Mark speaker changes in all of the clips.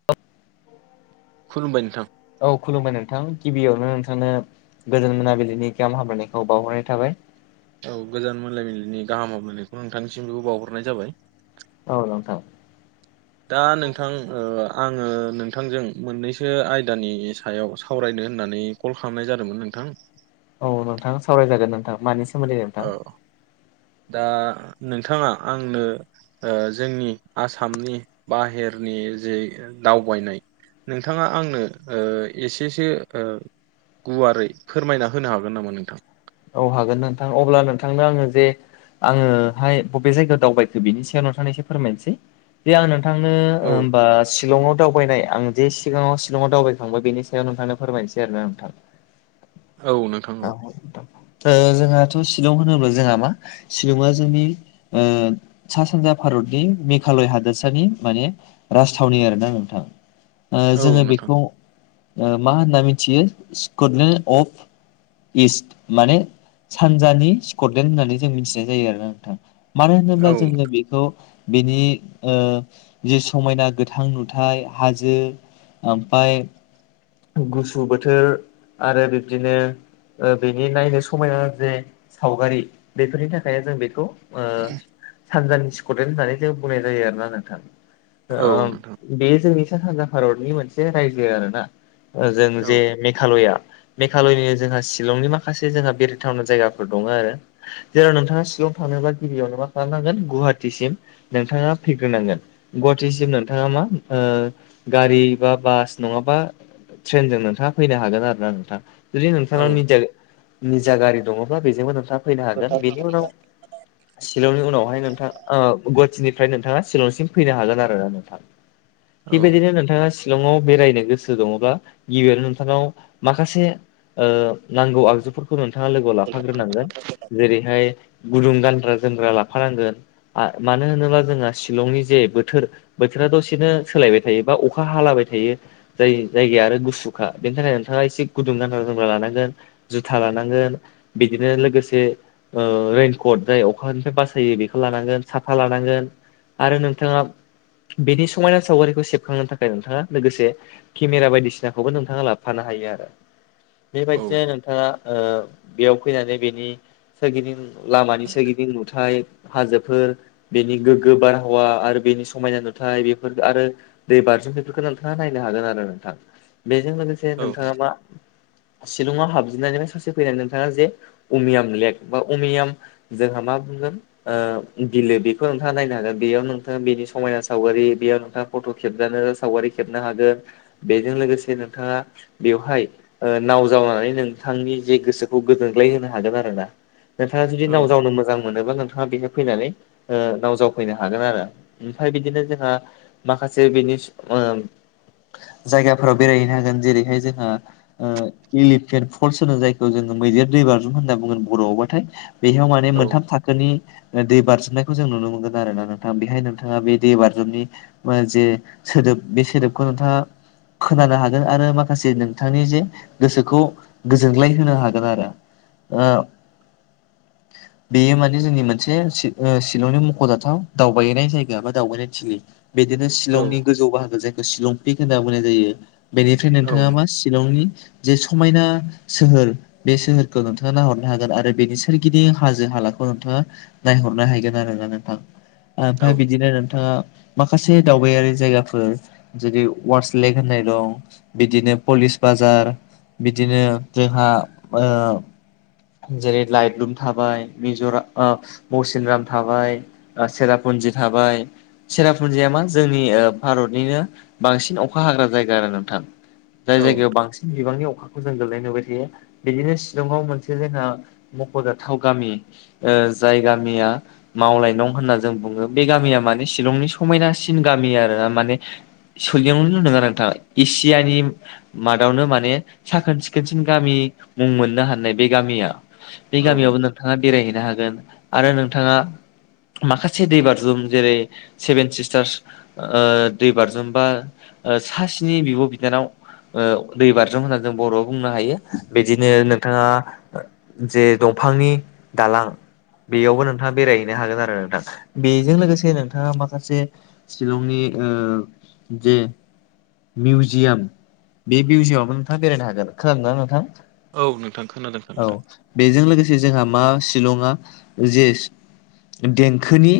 Speaker 1: [unintelligible]
Speaker 2: खुलुमबाय नोंथां
Speaker 1: औ खुलुमबाय नोंथां गिबियावनो नोंथांनो गोजोन मोनाबिलिनि गेाहाम हामलायनायखौ बावहरनाय थाबाय।
Speaker 2: औ गोजान मोनाबिलिनि गाहाम हामलायनायखौ नोंथांनिसिम बेखौ बावहरनाय जाबाय।
Speaker 1: औ नोंथां।
Speaker 2: दा नोंथां ओ आङो नोंथांजों मोननैसो आयदानि सायाव सावरायनो होननानै कल खालामनाय जादोंमोन नोंथां।
Speaker 1: औ नोंथां सावरायजागोन नोंथां मानि सा
Speaker 2: औ दा नोंथाङा आंनो ओ जोंनि आसामनि बाहेरनि जे दावबायनाय नोंथाङा आंनो ओ एसेसो ओ गुवारै फोरमायना होनो हागोन नामा नोंथां?
Speaker 1: औ हागोन नोंथां अब्ला नोंथांनो आङो जे आङोहाय बबे जायगायाव दावबायखो बिनि सायाव नोथां एससे फोरमायनोसै। दे आं नोंथांनो
Speaker 2: औ
Speaker 1: होमबा शिलङआव दावबायनाय आं जे सिगाङाव शिलङआव दावबायखांबाय बेनि सायाव नोंथांनो फोरमायसै आरो ना नोंथां।
Speaker 2: औ नोंथां
Speaker 1: औ। ओ जोंहाथ' शिलं होनोब्ला जोंहा मा शिलंआ जोंनि ओ सा सानजा भारतनि मेघालय हादोरसानि माने राजथावनि आरोना नोंथां ओ
Speaker 2: औ
Speaker 1: जोङो
Speaker 2: नोंथां
Speaker 1: बेखौ ओ मा होनना मिथियो स्कुटन अफ इस्ट माने सानजानि सिकरदेन होननानै जों मिथिनाय जायो आरोना नोंथां। मानो होनोब्ला
Speaker 2: औ
Speaker 1: जोङो बेखौ बेनि ओ जे समायना गोथां नुथाय हाजो ओमफाय गुसु बोथोर आरो बिब्दिनो ओ बेनि नायनो समायना जे सावगारि बेफोरनि थाखायनो जों बेखौ ओ सानजानि स्कडे होननानै जों बुंनाय जायो आरोना नोंथां।
Speaker 2: औ नोंथां
Speaker 1: बे जोंनि सा सानजा भारतनि मोनसे रायजो आरो ना जों
Speaker 2: औ
Speaker 1: जे मेघालया मेघालयनि जोंहा शिलंनि माखासे जोंहा बेरथावना जायगाफोर दङ आरो। जेराव नोंथाङा सिगाङाव थाङोबा गिबियावनो मा खालामनांगोन गुवाहाटिसिम नोंथाङा फैग्रोनांगोन गुवाहाटिसिम नोंथाङा मा ओ गारि बा बास नङाबा ट्रेनजों नोंथाङा फैनो हागोन आरो ना नोंथाङा। जुदि
Speaker 2: औ
Speaker 1: नोंथांनाव निजा निजा गारि दङब्ला बेजोंबो नोंथां फैनो हागोन बेनि उनाव शिलंनि उनावहाय नोंथां ओ गुवाहाटिनिफ्राय नोंथाङा शलंसिम फैनो हागोन आरो ना नोंथां। खिबायदिनो
Speaker 2: औ
Speaker 1: नथाङा सि शलंआव बेरायनो गोसो दङब्ला गिबियावनो नोंथांनाव माखासे ओ नांगौ आगजुफोरखौ नोंथाङा लोगोआव लाफाग्रोनांगोन जेरैहाय गुदुं गानग्रा जोमग्रा लाफानांगोन मानो होनोब्ला जोंहा शिलंनि जे बोथोर बोथोरा दसेनो सोलायबाय थायो बा अखा हालाबाय थायो। जाय जायगाया आरो गुसुखा बेनि थाखाय नोंथाङा एसे गुदुं गानथ्रा जोमग्रा लानांगोन। जुथा लानांगोन बिदिनो लोगोसे ओ रैइनकट जाय अखानिफ्राय बासायो बेखौ लानांगोन साथा लानांगोन आरो नोंथाङा बेनि समायना सावगारिखौ सेबखांनो थाखाय नोंथाङा लोगोसे केमेरा बायदिसिनाखौबो नोंथाङा लाबोफानो हायो आरो।
Speaker 2: [inaudible]
Speaker 1: बिदिनो नोंथाङा बेयाव फैनानै बेनि सोरगिदिं लामानि सोरगिदिं नुथाय हाजोफोर बेनि गोग्गो बारहावा आरो बेनि समायना नुथाय बेफोर आरो दै बारजुम बेफोरखौ नोंथाङा नायनो हागोन आरो नोंथां बेजों लोगोसे
Speaker 2: औ
Speaker 1: नोंथाङा मा शिलंआव हाबजेननायनिफ्राय सासे फैनानै नोंथाङा जे अमियाम लेक बा अमियाम जोंहा मा बुंगोन बिलो बेखौ नोंथाङा नायनो हागोन बेयाव नोंथाङा बेनि समायना सावगारि बेयाव नोंथाङा फट' खेबजानो सावगारि खेबनो हागोन बेजों लोगोसे नोंथाङा बेवहाय ओ नाव जावनानै नोंथांनि जे गोसोखौ गोदोनग्लाय होनो हागोन आरो ना। नोंथाङा जुदि नाव
Speaker 2: औ
Speaker 1: जाव मोजां मोनोबा नोंथाङा बेनि फैनानै नाव जावफैनो हागोन आरो। ओमफ्राय बिदिनो जोंहा माखासे बिनि जायगाफोराव बेरायहैनो हागोन जेरैहाय जोंओ एलिफेन्ट फल्स होनो जायखौ जोङो मैदेर दै बार्रुम होनना बुङोन बर'आवबाथाय बेयाव माने
Speaker 2: औ
Speaker 1: मोनथाम थाखोनि दै बारजुमनायखौ जों नुनो मोनगोन आरो ना। नोंथांआ बेहाय नोंथाङा बे दै बाज्रुमनि जे सोदोब बे सोदोबखौ नोंथाङा खोनानो हागोन। आरो माखासे नोंथांनि जे गोसोखौ गोजोनग्लाय होनो हागोन आरो।
Speaker 2: [inaudible]
Speaker 1: बेयो माने जोंनि मोनसे शिलंनि मख'जाथाव दावबायैनाय जायगा ए बा दावबायनाय थिलि। बिदिनो
Speaker 2: औ
Speaker 1: शिलंनि गोजौ बाहागो जायखौशिलं पिक होनना बुंनाय जायो। बेनिफ्राय
Speaker 2: औ
Speaker 1: नोंथाङा मा शिलंनि जे समायना सोहोर बे सोहोरखौ नोंथाङा नाहरनो हागोन। आरो बेनि सोरगिदिं हाजो हालाखौ नोंथाङा नायहरनो हायगोन आरोना नोंथां।
Speaker 2: औ
Speaker 1: ओमफ्राय बिदिनो नोंथाङा माखासे दावबायारि जायगाफोर जेरै वारस लेक होननाय दं बिदिनो पलिस बाजार बिदिनो जोंहा ओ जेरै लाइट्लुम थाबाय मसिनराम थाबाय सेरापुन्जि थाबाय, सेरापुन्जिया मा जोंनि भारतनिनो बांसिन अखा हाग्रा जायगा आरो नोंथां‌ जाय
Speaker 2: औ
Speaker 1: जायगायाव बांसिन बिबांनि अखाखौ जों गोग्लैनाय नुबाय थायो। बिदिनो शिलंआव मोनसे जोंहा मख'जाथाव गामि जाय गामिया मावलाय नं होनना जों बुङो। बे गामिया माने शिलंनि समायनासिन गामि आरो माने सोलिननो लुदों आरो नोंथाङा एसियानि मादावनो माने माने साखोन सिखोनसिन गामि मुं मोननो हानाय बे गामिया बे गामियावबो नों नोंथाङा बेरायहैनो हागोन आरो नोंथाङा माखासे दै बारजुम जेरै सेभेन सिस्टार्स दै बारजुमबा सा सनि बिब' बिनानाव दै बार्रुम होननानै जों बर'आव बुंनो हायो। बिदिनो
Speaker 2: औ
Speaker 1: नोंथाङा जे दंफांनि दालां बेयावबो नोंथाङा बेरायहैनो हागोन आरो नोंथां। बेजों लोगोसे नोंथाङा माखासे शिलंनि जे मिउजियाम मिउजियामावनो नोंथांआ बेरायनो हागोन। खोनादोंना नोंथां?
Speaker 2: औ नोंथां खोनादों
Speaker 1: औ
Speaker 2: खोनादों।
Speaker 1: बेजों लोगोसे जोंहा मा शिलंआ जे देंखोनि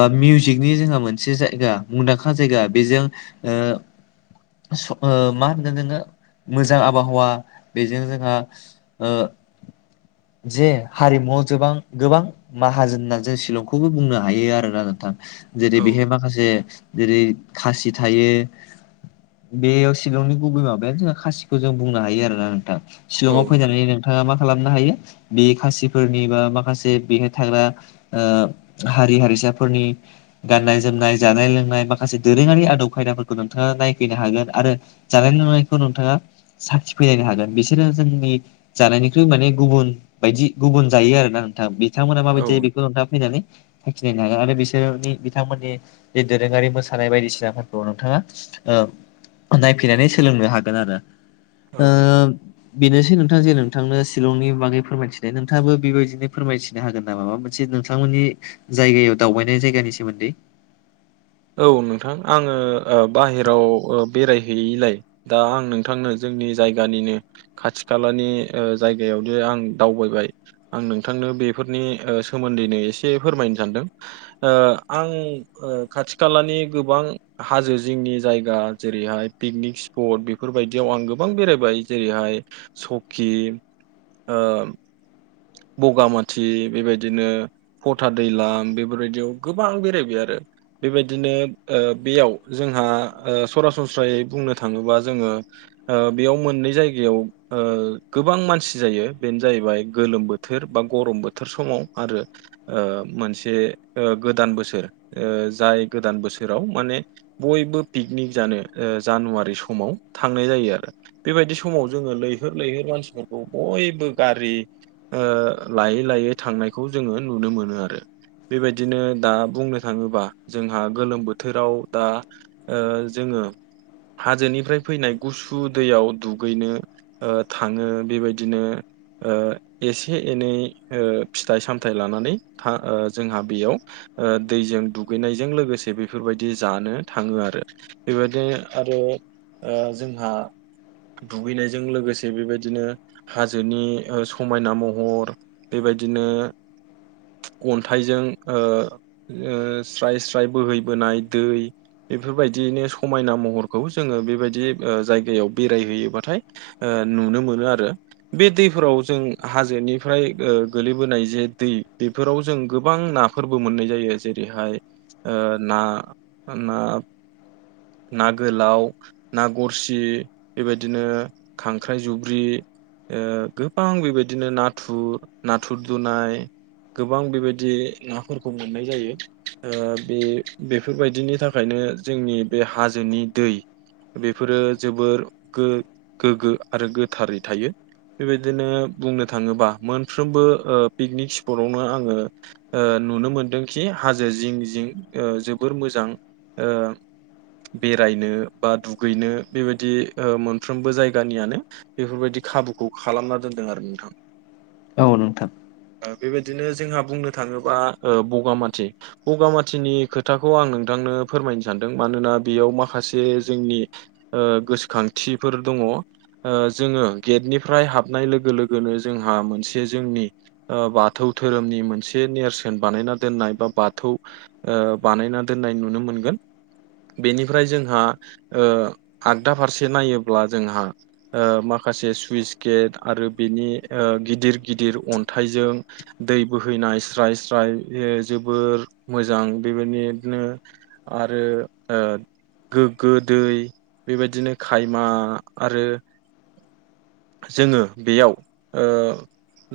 Speaker 1: बा मिउजिकनि जोंहा मोनसे जायगा मुंदांखा जायगा बेजों ओ स मा होनगोन जोङो मोजां आबहावा बेजों जोंहा ओ जे हारिमुआव जोबां गोबां माहाजोन होननानै जों शिलंखौबो बुंनो हायो आरोना नोंथां जेरै
Speaker 2: औ
Speaker 1: बेहाय माखासे जेरै खासि थायो बेयाव शिलंनि गुबै माबायानो जोंहा खासिखौ जों बुंनो हायो आरोना नोंथां।
Speaker 2: औ
Speaker 1: शिलंआव
Speaker 2: नोंथां
Speaker 1: फैनानै नो नोंथाङा मा खालामनो हायो बे खासिफोरनि बा माखासे बेहाय थाग्रा हारि हारिसाफोरनि गाननाय जोमनाय जानाय लोंनाय माखासे दोरोङारि आदब खायदाफोरखौ नोंथाङा नायफैनो हागोन। आरो जानाय लोंनायखौ नोंथाङा साखि फैलायनो हागोन बिसोरो जोंनि जानायनिख्रुइ माने गुबुन बायदि गुबुन जायो आरोना नोंथां बे बिथांमोना माबायदि
Speaker 2: औ
Speaker 1: जायो बेखौ नोंथाङा फैनानै [unintelligible] आरो बिसोरनि बिथांमोननि जे दोरोङारि मोसानाय बायदिसिनाफोरखौ नोंथाङा ओ नायफैनानै सोलोंनो हागोन आरो।
Speaker 2: औ
Speaker 1: ओ
Speaker 2: नोंथां
Speaker 1: बेनोसै नोंथां जे नोंथांनो शिलंनि बागै फोरमायथिनाय। नोंथाङाबो बेबायदिनो फोरमायथि नो हागोन नाम मा मोनसे नोंथांमोननि जायगायाव दावबायनाय जायगानि सोमोन्दै?
Speaker 2: औ नोंथां। आङो बाहेराव बेरायहैयिलाय दा आं नोंथांनो जोंनि जायगानिनो खाथि खालानि ओ जायगायावनोे आं दावबायबाय। आं नोंथांनो बेफोरनि ओ सोमोन्दैनो एसे फोरमायनो सानदों। ओ आं ओ खाथि खालानि गोबां हाजो जिंनि जायगा जेरैहाय पिकनिक स्पर्ट बेफोरबायदियाव आं गोबां बेरायबाय जेरैहाय सकि ओ बगामाथि बेबायदिनो फथा दैलाम बेफोरबायदियाव गोबां बेरायबाय आरो। बेबायदिनो ओ बेयाव जोंहा ओ सरासनस्रायै बुंनो थाङोबा जोङो ओ बेयाव मोननै जायगायाव ओ गोबां मानसि जायो बेनो जाहैबाय गोलोम बो थोर बा गरम बोथोर समाव आरो। ओ मोनसे गोदान बोसोर ओ जाय गोदान बोसोराव माने बयबो पिकनिक जानो ओ जानुवारि समाव थांनाय जायो आरो। बेबायदि समाव जोङो लैहोर लैहोर मानसिफोरखौ बयबो गारि ओ लायै लायै थांनायखौ जोङो नुनो मोनो आरो। बेबायदिनो दा बुंनो थाङोबा जोंहा गोलोम बोथोराव दा ओ जोङो हाजोनिफ्राय फैनाय गुसु दैयाव दुगैनो ओ थाङो बेबायदिनो ओ एसे एनै ओ फिथाइ सामथाइ लानानै था ओ जोंहा बेयाव ओ दैजों दुगैनायजों लोगोसे बेफोरबायदि जानो थाङो आरो। बेबायदिनो आरो ओ जोंहा दुगैनायजों लोगोसे बेबायदिनो हाजोनि ओ समायना महर बेबायदिनो अन्थाइजों ओ ओ स्राय स्राय बोहैबोनाय दै बेफोरबायदिनो समायना महरखौ जोङो बेबायदि जायगायाव बेरायहैयोबाथाय ओ नुनो मोनो आरो बे दैफोराव जों हाजोनिफ्राय ओ गोलैबोनाय जे दै बेफोराव जों गोबां नाफोरबो मोननाय जायो जे रैहाय ओ ना ना ना गोलाव ना गरसि बेबायदिनो खांख्राइ जुब्रि ओ गोबां बेबायदिनो नाथुर, नाथुर दुनाय गोबां बेबायदि नाफोरखौ मोननाय जायो ओ बे बेफोरबायदिनि थाखायनो जोंनि बे हाजोनि दै बेफोरो जोबोर गो गोग्गो आरो गोथारै थायो। बेबायदिनो बुंनो थाङोबा मोनफ्रोमबो ओ पिकनिक स्पटआवनो आङो ओ नुनो मोनदोंखि हाजो जिं जिं ओ जोबोर मोजां ओ बेरायनो बा दुगैनो बेबायदि ओ मोनफ्रोमबो जायगानियानो बेफोरबायदि खाबुखौ खालामना दोनदों आरो नोंथां।
Speaker 1: औ नोंथां।
Speaker 2: ओ बेबायदिनो जोंहा बुंनो थाङोबा ओ बगामाथि। बगामाथिनि खोथाखौ आं नोंथांनो फोरमायनो सानदों मानोना बेयाव माखासे जोंनि ओ गोसोखांथिफोर दङ ओ जोङो गेटनिफ्राय हाबनाय लो लोगोनो जोंहा मोनसे जोंनि आ बाथौ धोरोमनि मोनसे नेरसोन बानायना दोननाय बा बाथौ ओ बानायना दोननाय नुनो मोनगोन बेनिफ्राय जोंहा ओ आगदा फारसे नायोब्ला जोंहा ओ माखासे सुइस गेट आरो बेनि ओ गिदिर गिदिर अन्थाइजों दै बोहैनाय स्राय स्राय ए जोबोर मोजां बेबोनिदनो आरो ओ गोग्गो दै बेबायदिनो खायमा आरो जोङो बेयाव ओ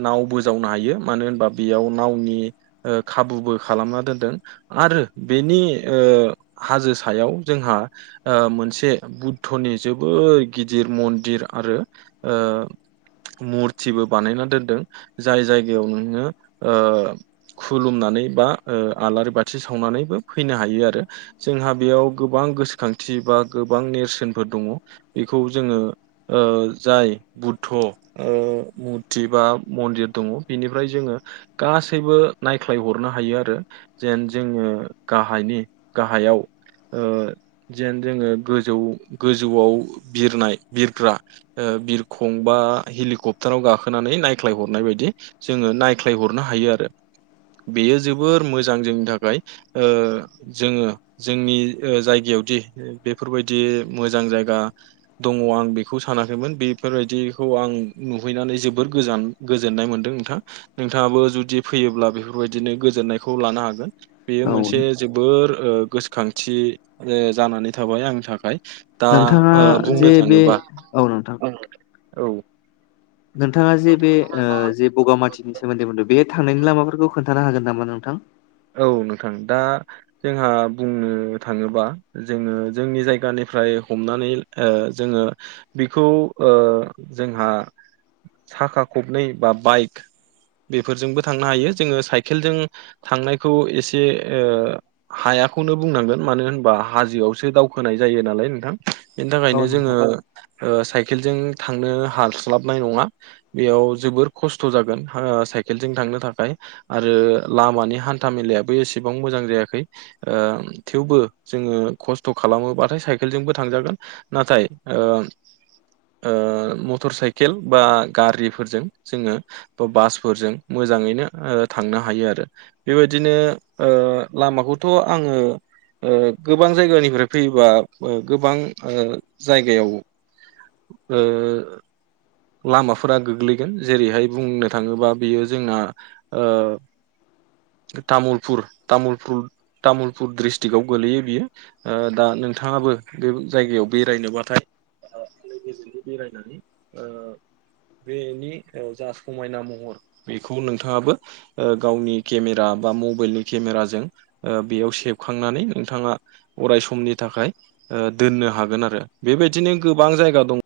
Speaker 2: नावबो जावनो हायो मानो होनबा बेयाव नावनि ओ खाबुबो खालामना दोनदों। आरो बेनि ओ हाजो सायाव जोंहा आ मोनसे बुद्धनि जोबोद गिदिर मन्दिर आरो ओ मुरथिबो बानायना दोनदों जाय जायगायाव नोङो ओ खुलुमनानै बा ओ आलारि बाथि सावनानैबो फैनो हायो आरो। जोंहा बेयाव गोबां गोसोखांथि बा गोबां नेरसोनफोर दङ बेखौ जोङो ओ जाय बुद थ' ओ मुरथि बा मन्दिर दङ बेनिफ्राय जोङो गासैबो नायख्लायहरनो हायो आरो। जेन जोङो गाहायनि गाहायाव ओ जेन जोङो गोजौ गोजौआव बिरनाय बिरग्रा ओ बिरखु गंबा हेलिकप्टाराव गाखोनानै नायख्लायहरनाय बायदि जोङो नायख्लायहरनो हायो आरो। बेयो जोबोर मोजां जोंनि थाखाय ओ जोङो जोंनि ओ जायगायावदि बेफोरबायदि मोजां जायगा दङ आं बेखौ सानाखैमोन बिब फोरबायदिखौ आं नुहैनानै जोबोर गोजान गोजोननाय मोनदों नोंथां। नोंथाङाबो जुदि फैयोब्ला बेफोरबायदिनो गोजोननायखौ लानो हागोन। बेयो
Speaker 1: औ
Speaker 2: मोनसे जोबोर ओ गोसोखांथि जानानै थाबाय आंनि थाखाय। दा
Speaker 1: नोंथाङा
Speaker 2: ओ बुंनो
Speaker 1: जे बे
Speaker 2: थाङोबा
Speaker 1: औ नोंथां।
Speaker 2: औ औ।
Speaker 1: नोंथाङा जे बे ओ जे बगामाथिनि सोमोन्दै बुंदों बे थांनायनि लामाफोरखौ खोन्थानो हागोन नामा नोंथां?
Speaker 2: औ नोंथां दा जोंहा बुंनो थाङोबा जोङो जोंनि जायगानिफ्राय हमनानै ओ जोङो बिखौ ओ जोंहा साखा खबनै बा बाइक बेफोरजोंबो थांनो हायो जोङो साइकेलजों थांनायखौ एसे ओ हायाखौनो बुंनांगोन मानो होनबा हाजोआवसो दावखोनाय जायो नालाय नोंथां बेनि
Speaker 1: औ
Speaker 2: थाखायनो
Speaker 1: नोंथां
Speaker 2: जोङो ओ साइकेलजों थांनो हास्लाबनाय नङा। बेयाव जोबोर खस्थ' जागोन हा साइकेल जों थांनो थाखाय आरो लामानि हान्था मेलायाबो एसेबां मोजां जायाखै। ओ थेवबो जोङो खस्थ' खालामोबाथाय साइकेलजोंबो थांजागोन। नाथाय ओ ओ मटर साइकेल बा गारिफोरजों जोङो बासफोरजों मोजाङैनो ओ थांनो हायो आरो। बेबायदिनो ओ लामाखौथ' आङो ओ गोबां जायगानिफ्राय फैयोबा ओ गोबां ओ जायगायाव ओ लामाफोरा गोग्लैगोन जेरैहाय बुंनो थाङोबा बियो जोंना ओ तामुलपुर तामुल तामुलपुर दिस्ट्रिक्टआव गोलैयो बियो। ओ दा नोंथाङाबो बे जायगायाव बेरायनोबाथाय लोगोजोंनो बेरायनानै ओ बेनि ओ जा समायना महर बेखौ नोंथाङाबो ओ गावनि केमेरा बा मबाइलनि केमेराजों ओ बेयाव सेबखांनानै नोंथाङा अराय समनि थाखाय ओ दोननो हागोन आरो बेबायदिनो गोबां जायगा दं